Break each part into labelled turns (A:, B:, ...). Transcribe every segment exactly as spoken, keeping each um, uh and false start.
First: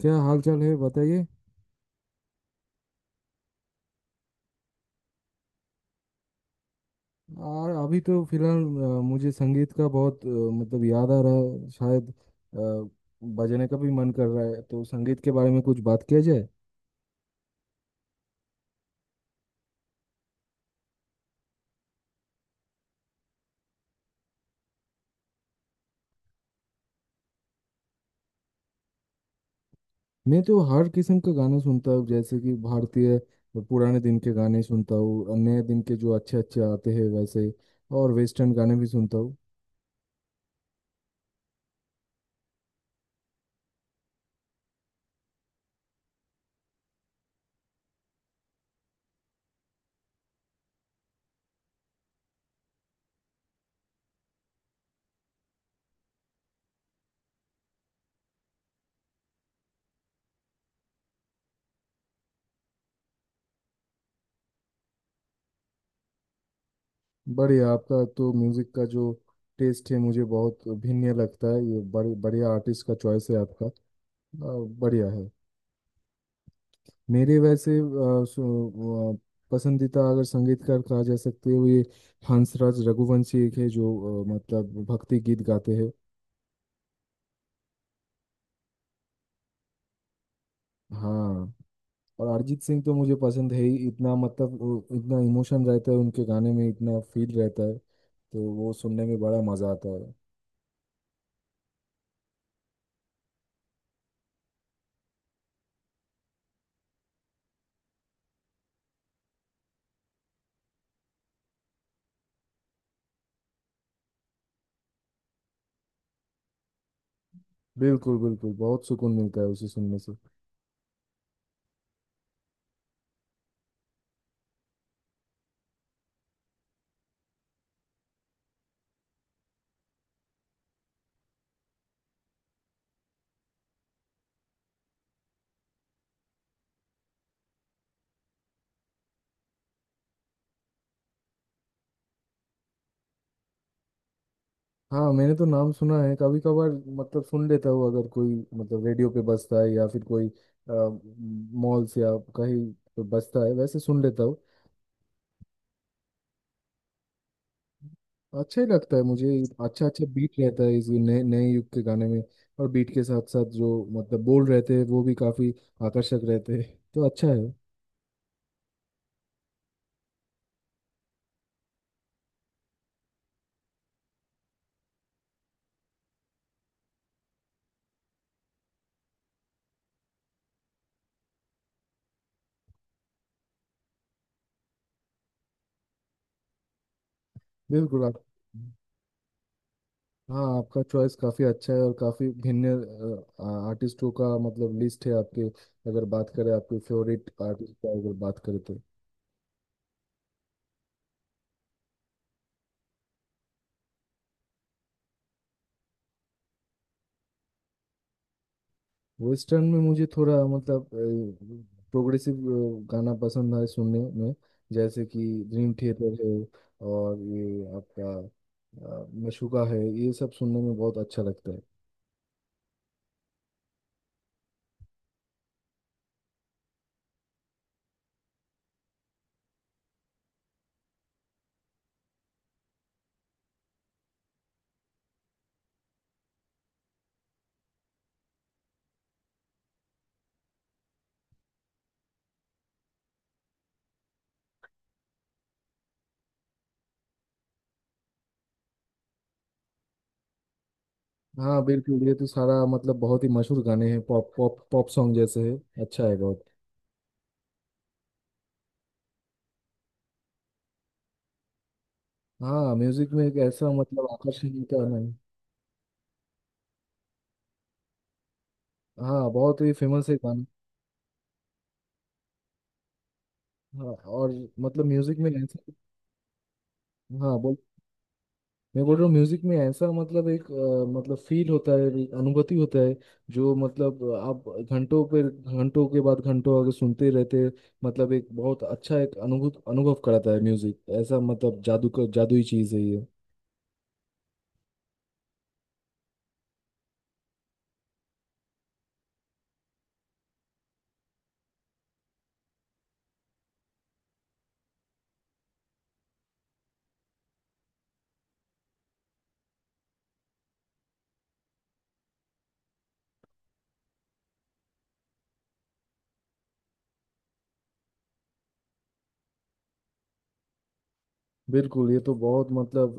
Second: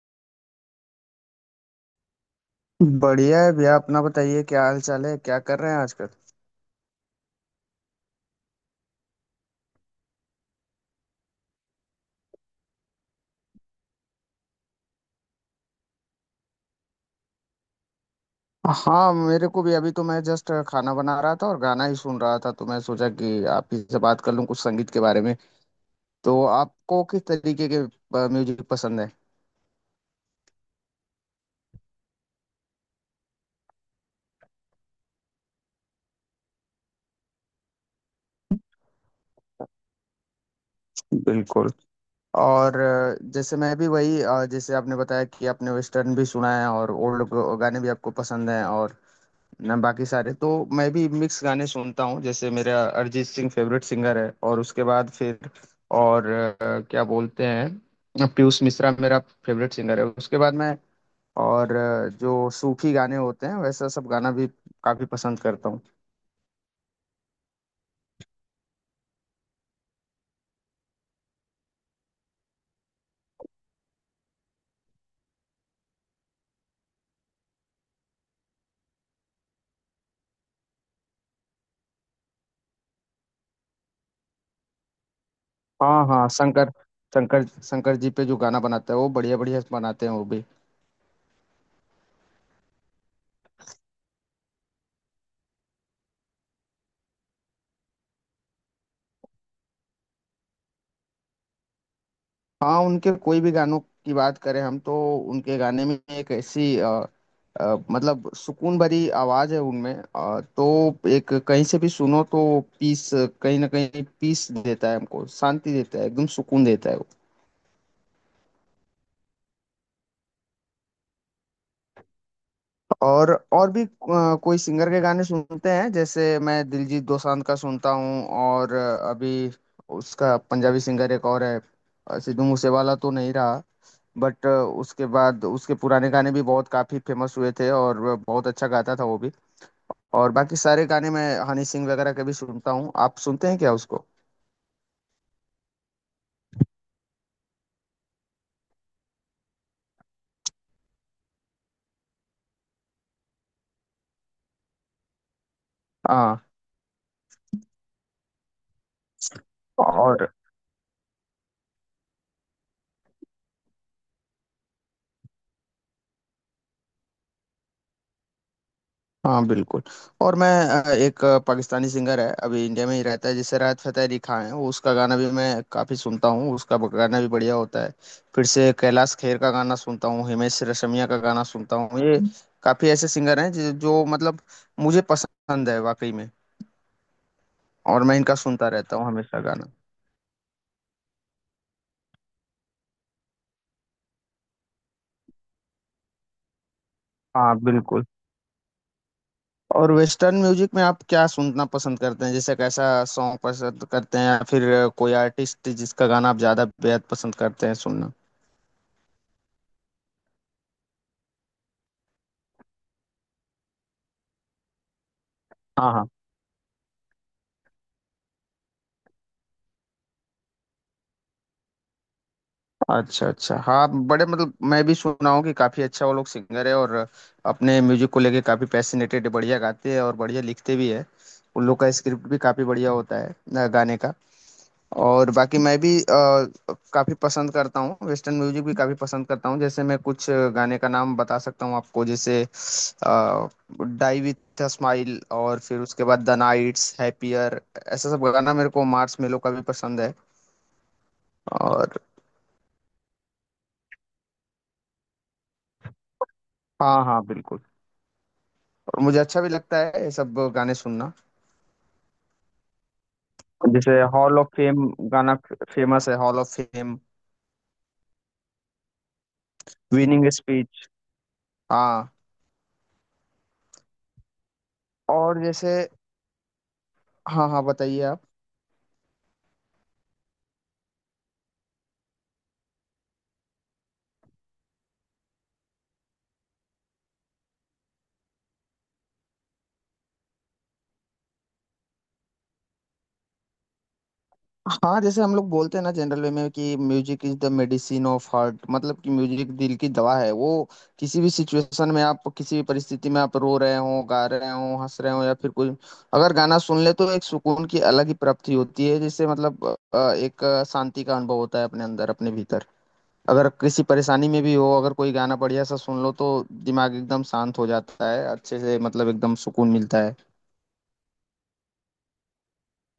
A: क्या हाल चाल है बताइए।
B: बढ़िया है भैया, अपना बताइए, क्या हाल चाल है? क्या कर रहे हैं आजकल?
A: और अभी तो फिलहाल अ, मुझे संगीत का बहुत अ, मतलब याद आ रहा है शायद। अ, बजाने का भी मन कर रहा है, तो संगीत के बारे में कुछ बात किया जाए।
B: हाँ, मेरे को भी। अभी तो मैं जस्ट खाना बना रहा था और गाना ही सुन रहा था, तो मैं सोचा कि आप ही से बात कर लूं कुछ संगीत के बारे में। तो आपको किस तरीके के अ, म्यूजिक पसंद है?
A: मैं तो हर किस्म का गाना सुनता हूँ, जैसे कि भारतीय पुराने दिन के गाने सुनता हूँ, नए दिन के जो अच्छे अच्छे आते हैं वैसे, और वेस्टर्न गाने भी सुनता हूँ।
B: बिल्कुल। और अ, जैसे मैं भी वही, अ, जैसे आपने बताया कि आपने वेस्टर्न भी सुना है और ओल्ड गाने भी आपको पसंद हैं, और ना बाकी सारे तो मैं भी मिक्स गाने सुनता हूँ। जैसे मेरा अरिजीत सिंह फेवरेट सिंगर है, और उसके बाद फिर और अ, क्या बोलते हैं, पीयूष मिश्रा मेरा फेवरेट सिंगर है। उसके बाद मैं और अ, जो सूफी गाने होते हैं वैसा सब गाना भी काफी पसंद करता हूँ।
A: बढ़िया, आपका तो म्यूजिक का जो टेस्ट है मुझे बहुत भिन्न लगता है। ये बड़े बढ़िया आर्टिस्ट का चॉइस है आपका। अ, बढ़िया है। मेरे वैसे अ, सो- वो, अ, पसंदीदा अगर संगीतकार कहा जा सकते हैं वो ये हंसराज रघुवंशी एक है, जो अ, मतलब भक्ति गीत गाते हैं।
B: हाँ हाँ, शंकर शंकर शंकर जी पे जो गाना बनाता है वो, बढ़िया बढ़िया बनाते हैं वो भी।
A: हाँ। और अरिजीत सिंह तो मुझे पसंद है ही इतना, मतलब वो इतना इमोशन रहता है उनके गाने में, इतना फील रहता है, तो वो सुनने में बड़ा मजा आता है।
B: हाँ, उनके कोई भी गानों की बात करें हम तो, उनके गाने में एक ऐसी अ, अ, मतलब सुकून भरी आवाज है उनमें, अ, तो एक कहीं से भी सुनो तो पीस, कहीं ना कहीं पीस देता है, हमको शांति देता है, एकदम सुकून देता है वो।
A: बिल्कुल, बिल्कुल, बहुत सुकून मिलता है उसे सुनने से।
B: और और भी अ, कोई सिंगर के गाने सुनते हैं, जैसे मैं दिलजीत दोसांझ का सुनता हूँ। और अ, अभी उसका पंजाबी सिंगर एक और है, अ, सिद्धू मूसेवाला तो नहीं रहा, बट उसके बाद उसके पुराने गाने भी बहुत काफी फेमस हुए थे, और वह बहुत अच्छा गाता था वो भी। और बाकी सारे गाने मैं हनी सिंह वगैरह के भी सुनता हूँ। आप सुनते हैं क्या उसको?
A: हाँ, मैंने तो नाम सुना है कभी कभार, मतलब सुन लेता हूँ अगर कोई मतलब रेडियो पे बजता है या फिर कोई मॉल से या कहीं पे बजता है, वैसे सुन लेता हूँ।
B: हाँ।
A: अच्छा ही लगता है मुझे। अच्छा अच्छा बीट
B: और
A: रहता है इस नए नए युग के गाने में। और बीट के साथ साथ जो मतलब बोल रहते हैं वो भी काफी आकर्षक रहते हैं, तो अच्छा है।
B: हाँ बिल्कुल। और मैं अ, एक अ, पाकिस्तानी सिंगर है, अभी इंडिया में ही रहता है, जिसे राहत फतेह अली खान है, वो उसका गाना भी मैं काफी सुनता हूँ। उसका गाना भी बढ़िया होता है। फिर से कैलाश खेर का गाना सुनता हूँ, हिमेश रेशमिया का गाना सुनता हूँ। ये काफी ऐसे सिंगर हैं जो जो मतलब मुझे पसंद है वाकई में। और
A: बिल्कुल।
B: मैं
A: आप।
B: इनका सुनता रहता हूँ हमेशा गाना।
A: हाँ, आपका चॉइस काफ़ी अच्छा है और काफ़ी भिन्न अ, आ- आर्टिस्टों का मतलब लिस्ट है आपके। अगर बात करें आपके फेवरेट
B: हाँ
A: आर्टिस्ट का,
B: बिल्कुल।
A: अगर बात करें तो।
B: और वेस्टर्न म्यूजिक में आप क्या सुनना पसंद करते हैं? जैसे कैसा सॉन्ग पसंद करते हैं, या फिर कोई आर्टिस्ट जिसका गाना आप ज्यादा बेहद पसंद करते हैं सुनना?
A: वेस्टर्न में मुझे थोड़ा मतलब प्रोग्रेसिव गाना पसंद है सुनने में, जैसे कि ड्रीम
B: हाँ हाँ।
A: थिएटर है और ये आपका अ, मशूका है। ये सब सुनने में बहुत अच्छा लगता है।
B: अच्छा अच्छा, हाँ, बड़े, मतलब मैं भी सुना हूँ कि काफी अच्छा वो लोग सिंगर है, और अपने म्यूजिक को लेके काफी पैसिनेटेड, बढ़िया गाते हैं और बढ़िया लिखते भी है। उन लोग का स्क्रिप्ट भी काफी बढ़िया होता है, अ, गाने का। और बाकी मैं भी अ, काफी पसंद करता हूँ, वेस्टर्न म्यूजिक भी काफी पसंद करता हूँ। जैसे मैं कुछ गाने का नाम बता सकता हूँ आपको, जैसे डाई विथ अ स्माइल, और फिर उसके बाद द नाइट्स हैप्पियर, ऐसा सब गाना मेरे को, मार्स मेलो का भी पसंद है।
A: हाँ
B: और
A: बिल्कुल, ये तो सारा मतलब बहुत ही मशहूर गाने हैं, पॉप पॉप पॉप सॉन्ग जैसे है। अच्छा है बहुत।
B: हाँ हाँ बिल्कुल। और मुझे अच्छा भी लगता है ये सब गाने सुनना।
A: हाँ, म्यूजिक में एक ऐसा
B: जैसे
A: मतलब
B: हॉल ऑफ
A: आकर्षण होता
B: फेम,
A: है ना।
B: गाना फेमस है हॉल ऑफ फेम,
A: हाँ बहुत ही फेमस है
B: विनिंग
A: गाना।
B: स्पीच। हाँ,
A: हाँ, और मतलब म्यूजिक में
B: और
A: ऐसा।
B: जैसे।
A: हाँ,
B: हाँ
A: बोल।
B: हाँ, बताइए आप।
A: मैं बोल रहा हूँ, म्यूजिक में ऐसा मतलब एक अ, मतलब फील होता है, एक अनुभूति होता है, जो मतलब आप घंटों पर घंटों के बाद घंटों आगे सुनते रहते, मतलब एक बहुत अच्छा एक अनुभूत अनुभव कराता है म्यूजिक, ऐसा मतलब जादू का जादुई चीज है ये।
B: हाँ, जैसे हम लोग बोलते हैं ना जनरल वे में कि music is the medicine of heart, मतलब कि म्यूजिक दिल की दवा है वो। किसी भी सिचुएशन में, आप किसी भी परिस्थिति में आप रो रहे हो, गा रहे हो, हंस रहे हो, या फिर कुछ, अगर गाना सुन ले तो एक सुकून की अलग ही प्राप्ति होती है, जिससे मतलब अ, एक शांति का अनुभव होता है अपने अंदर, अपने भीतर। अगर किसी परेशानी में भी हो, अगर कोई गाना बढ़िया सा सुन लो, तो दिमाग एकदम शांत हो जाता है अच्छे से, मतलब एकदम सुकून मिलता है।
A: बिल्कुल, ये तो बहुत मतलब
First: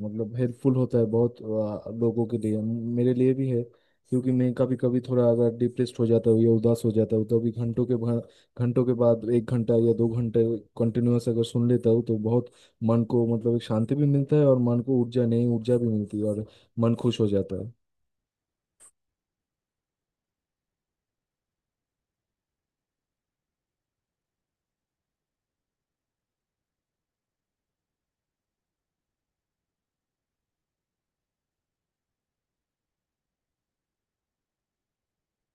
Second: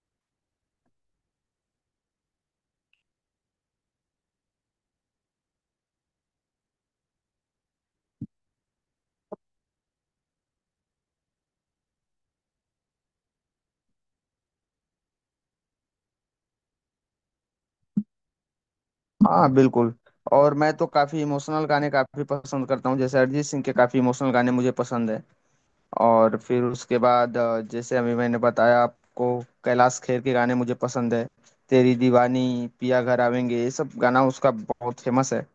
A: अ, मतलब हेल्पफुल होता है बहुत अ, लोगों के लिए, मेरे लिए भी है। क्योंकि मैं कभी कभी थोड़ा अगर डिप्रेस्ड हो जाता हूँ या उदास हो जाता हूँ, तो अभी घंटों के भा- घंटों के बाद एक घंटा या दो घंटे कंटिन्यूअस अगर सुन लेता हूँ तो बहुत मन को मतलब एक शांति भी मिलता है, और मन को ऊर्जा, नई ऊर्जा भी मिलती है, और मन खुश हो जाता है।
B: हाँ बिल्कुल। और मैं तो काफी इमोशनल गाने काफी पसंद करता हूँ, जैसे अरिजीत सिंह के काफी इमोशनल गाने मुझे पसंद है। और फिर उसके बाद अ, जैसे अभी मैंने बताया आपको, कैलाश खेर के गाने मुझे पसंद है, तेरी दीवानी, पिया घर आवेंगे, ये सब गाना उसका बहुत फेमस है।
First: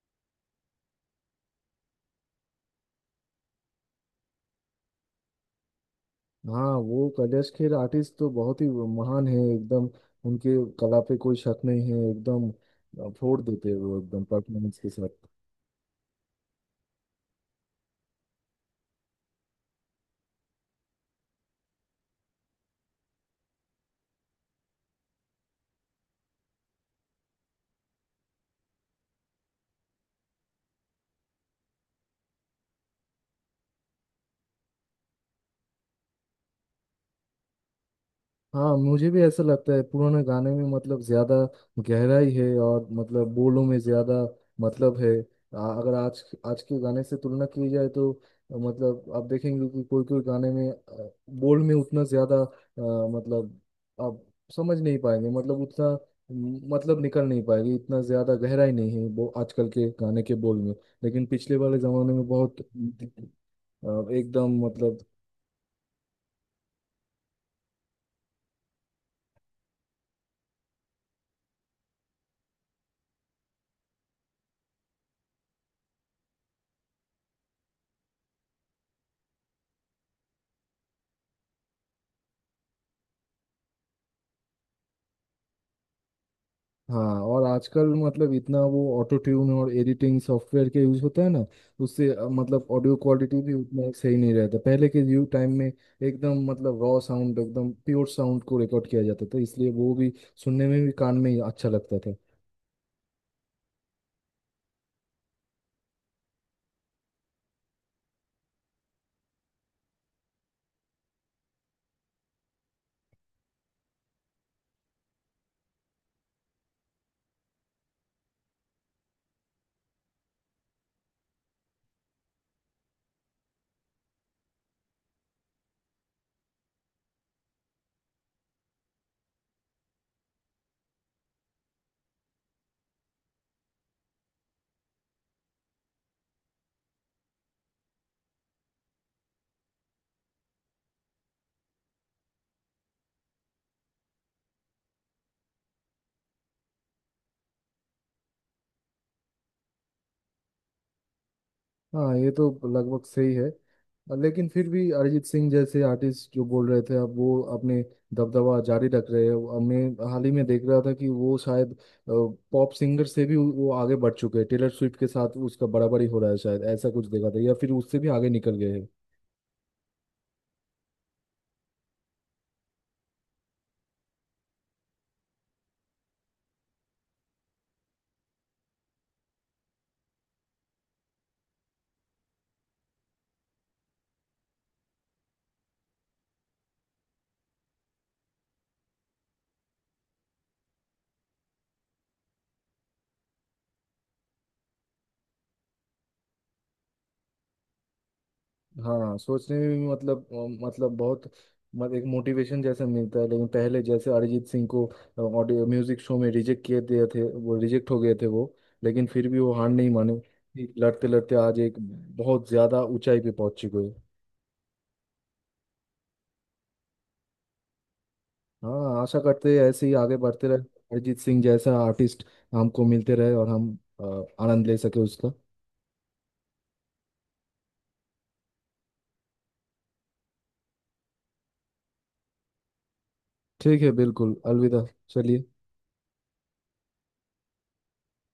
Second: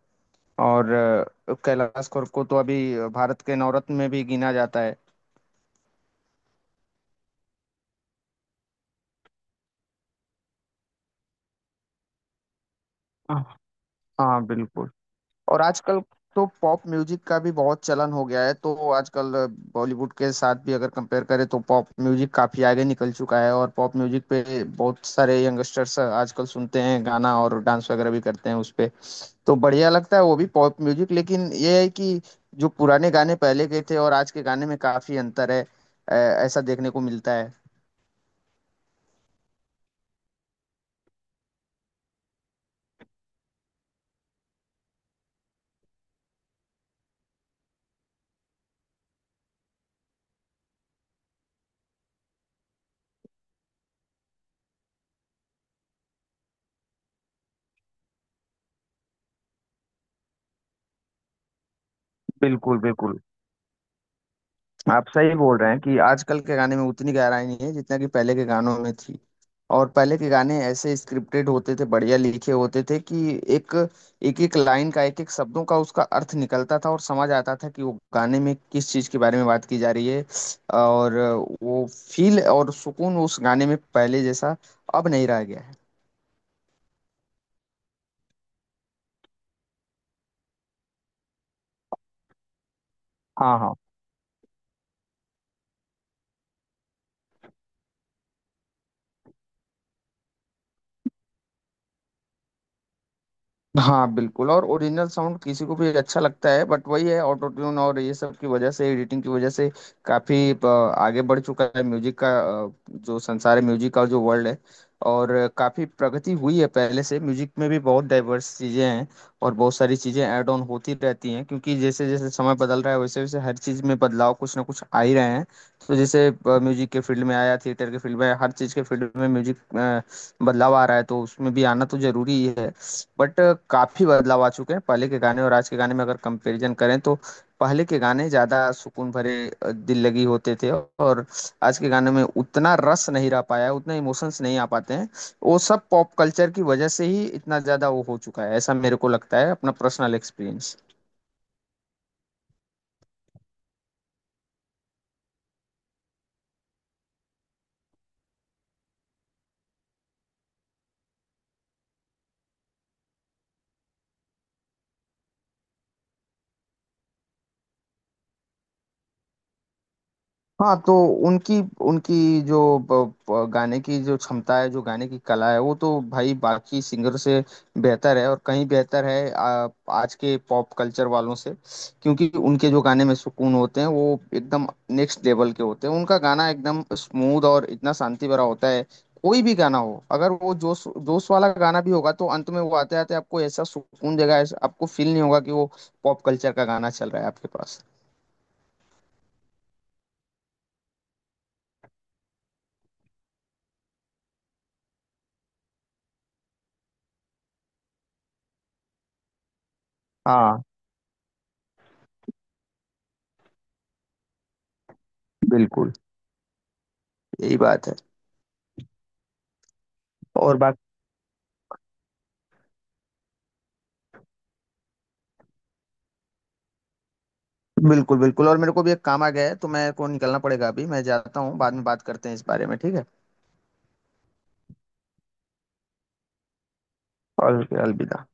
B: और अ, कैलाश खेर को तो अभी भारत के नवरत्न में भी गिना जाता है।
A: हाँ वो कैलाश खेर आर्टिस्ट तो बहुत ही महान है एकदम। उनके कला पे कोई शक नहीं है एकदम। अ, फोड़
B: हाँ
A: देते हैं वो एकदम
B: हाँ
A: परफॉर्मेंस के
B: बिल्कुल।
A: साथ।
B: और आजकल तो पॉप म्यूजिक का भी बहुत चलन हो गया है। तो आजकल बॉलीवुड के साथ भी अगर कंपेयर करें तो पॉप म्यूजिक काफी आगे निकल चुका है, और पॉप म्यूजिक पे बहुत सारे यंगस्टर्स आजकल सुनते हैं गाना और डांस वगैरह भी करते हैं उस पे। तो बढ़िया लगता है वो भी पॉप म्यूजिक, लेकिन ये है कि जो पुराने गाने पहले के थे और आज के गाने में काफी अंतर है, अ, ऐसा देखने को मिलता है।
A: हाँ, मुझे भी ऐसा लगता है, पुराने गाने में मतलब ज्यादा गहराई है, और मतलब बोलों में ज्यादा मतलब है। आ- अगर आज आज के गाने से तुलना की जाए तो अ, मतलब आप देखेंगे कि कोई कोई गाने में अ, बोल में उतना ज्यादा अ, मतलब आप समझ नहीं पाएंगे मतलब उतना म, मतलब निकल नहीं पाएगी, इतना ज्यादा गहराई नहीं है वो आजकल के गाने के बोल में। लेकिन पिछले वाले जमाने में बहुत
B: बिल्कुल बिल्कुल।
A: अ, एकदम मतलब।
B: आप सही बोल रहे हैं कि आजकल के गाने में उतनी गहराई नहीं है जितना कि पहले के गानों में थी। और पहले के गाने ऐसे स्क्रिप्टेड होते थे, बढ़िया लिखे होते थे कि एक एक एक लाइन का, एक एक शब्दों का उसका अर्थ निकलता था और समझ आता था कि वो गाने में किस चीज़ के बारे में बात की जा रही है। और वो फील और सुकून उस गाने में पहले जैसा अब नहीं रह गया है।
A: हाँ और आजकल मतलब इतना वो ऑटो ट्यून और एडिटिंग सॉफ्टवेयर के यूज होता है ना, उससे अ, मतलब ऑडियो क्वालिटी भी
B: हाँ हाँ।
A: उतना सही नहीं रहता। पहले के व्यू टाइम में एकदम मतलब रॉ साउंड, एकदम प्योर साउंड को रिकॉर्ड किया जाता था, इसलिए वो भी सुनने में भी कान में ही अच्छा लगता था।
B: हाँ बिल्कुल। और ओरिजिनल साउंड किसी को भी अच्छा लगता है, बट वही है, ऑटो ट्यून और ये सब की वजह से, एडिटिंग की वजह से काफी अ, आगे बढ़ चुका है म्यूजिक का, अ, जो संसार है म्यूजिक का, जो वर्ल्ड है। और अ, काफी प्रगति हुई है पहले से। म्यूजिक में भी बहुत डाइवर्स चीजें हैं, और बहुत सारी चीजें ऐड ऑन होती रहती हैं, क्योंकि जैसे जैसे समय बदल रहा है वैसे वैसे हर चीज में बदलाव कुछ ना कुछ आ ही रहे हैं। तो जैसे म्यूजिक के फील्ड में आया, थिएटर के फील्ड में आया, हर चीज के फील्ड में म्यूजिक बदलाव आ रहा है, तो उसमें भी आना तो जरूरी ही है। बट काफी बदलाव आ चुके हैं पहले के गाने और आज के गाने में, अगर कंपैरिजन करें तो। पहले के गाने ज्यादा सुकून भरे, अ, दिल लगी होते थे, और आज के गाने में उतना रस नहीं रह पाया है, उतना इमोशंस नहीं आ पाते हैं। वो सब पॉप कल्चर की वजह से ही इतना ज्यादा वो हो चुका है, ऐसा मेरे को लगता है, अपना पर्सनल एक्सपीरियंस।
A: हाँ ये तो लगभग सही है, लेकिन फिर भी अरिजीत सिंह जैसे आर्टिस्ट जो बोल रहे थे, अब वो अपने दबदबा जारी रख रहे हैं। अब मैं हाल ही में देख रहा था कि वो शायद पॉप सिंगर से भी वो आगे बढ़ चुके हैं, टेलर स्विफ्ट के साथ उसका बराबरी हो रहा है शायद, ऐसा कुछ देखा था, या फिर उससे भी आगे निकल गए हैं।
B: हाँ तो उनकी उनकी जो ब- ब- गाने की जो क्षमता है, जो गाने की कला है, वो तो भाई बाकी सिंगर से बेहतर है, और कहीं बेहतर है आ, आज के पॉप कल्चर वालों से। क्योंकि उनके जो गाने में सुकून होते हैं वो एकदम नेक्स्ट लेवल के होते हैं। उनका गाना एकदम स्मूथ और इतना शांति भरा होता है, कोई भी गाना हो। अगर वो जोश जोश वाला गाना भी होगा तो अंत में वो आते आते आपको ऐसा सुकून देगा, ऐसा आपको फील नहीं होगा कि वो पॉप कल्चर का गाना चल रहा है आपके पास।
A: हाँ सोचने में भी मतलब अ, मतलब बहुत मत एक मोटिवेशन जैसा मिलता है। लेकिन पहले जैसे अरिजीत सिंह को अ, ऑडियो म्यूजिक शो में रिजेक्ट किए दिए थे, वो रिजेक्ट हो गए थे वो, लेकिन फिर भी वो हार नहीं माने
B: हाँ
A: जी। लड़ते लड़ते आज एक बहुत ज्यादा ऊंचाई पे पहुंच चुके हैं।
B: बिल्कुल, यही बात है।
A: हाँ आशा करते हैं ऐसे ही आगे बढ़ते रहे,
B: और बाकी
A: अरिजीत सिंह जैसा आर्टिस्ट हमको मिलते रहे और हम अ, आनंद ले सके उसका।
B: बिल्कुल बिल्कुल। और मेरे को भी एक काम आ गया है, तो मैं को निकलना पड़ेगा अभी। मैं जाता हूँ, बाद में बात करते हैं इस बारे में, ठीक है?
A: ठीक है, बिल्कुल, अलविदा। चलिए।
B: और अलविदा।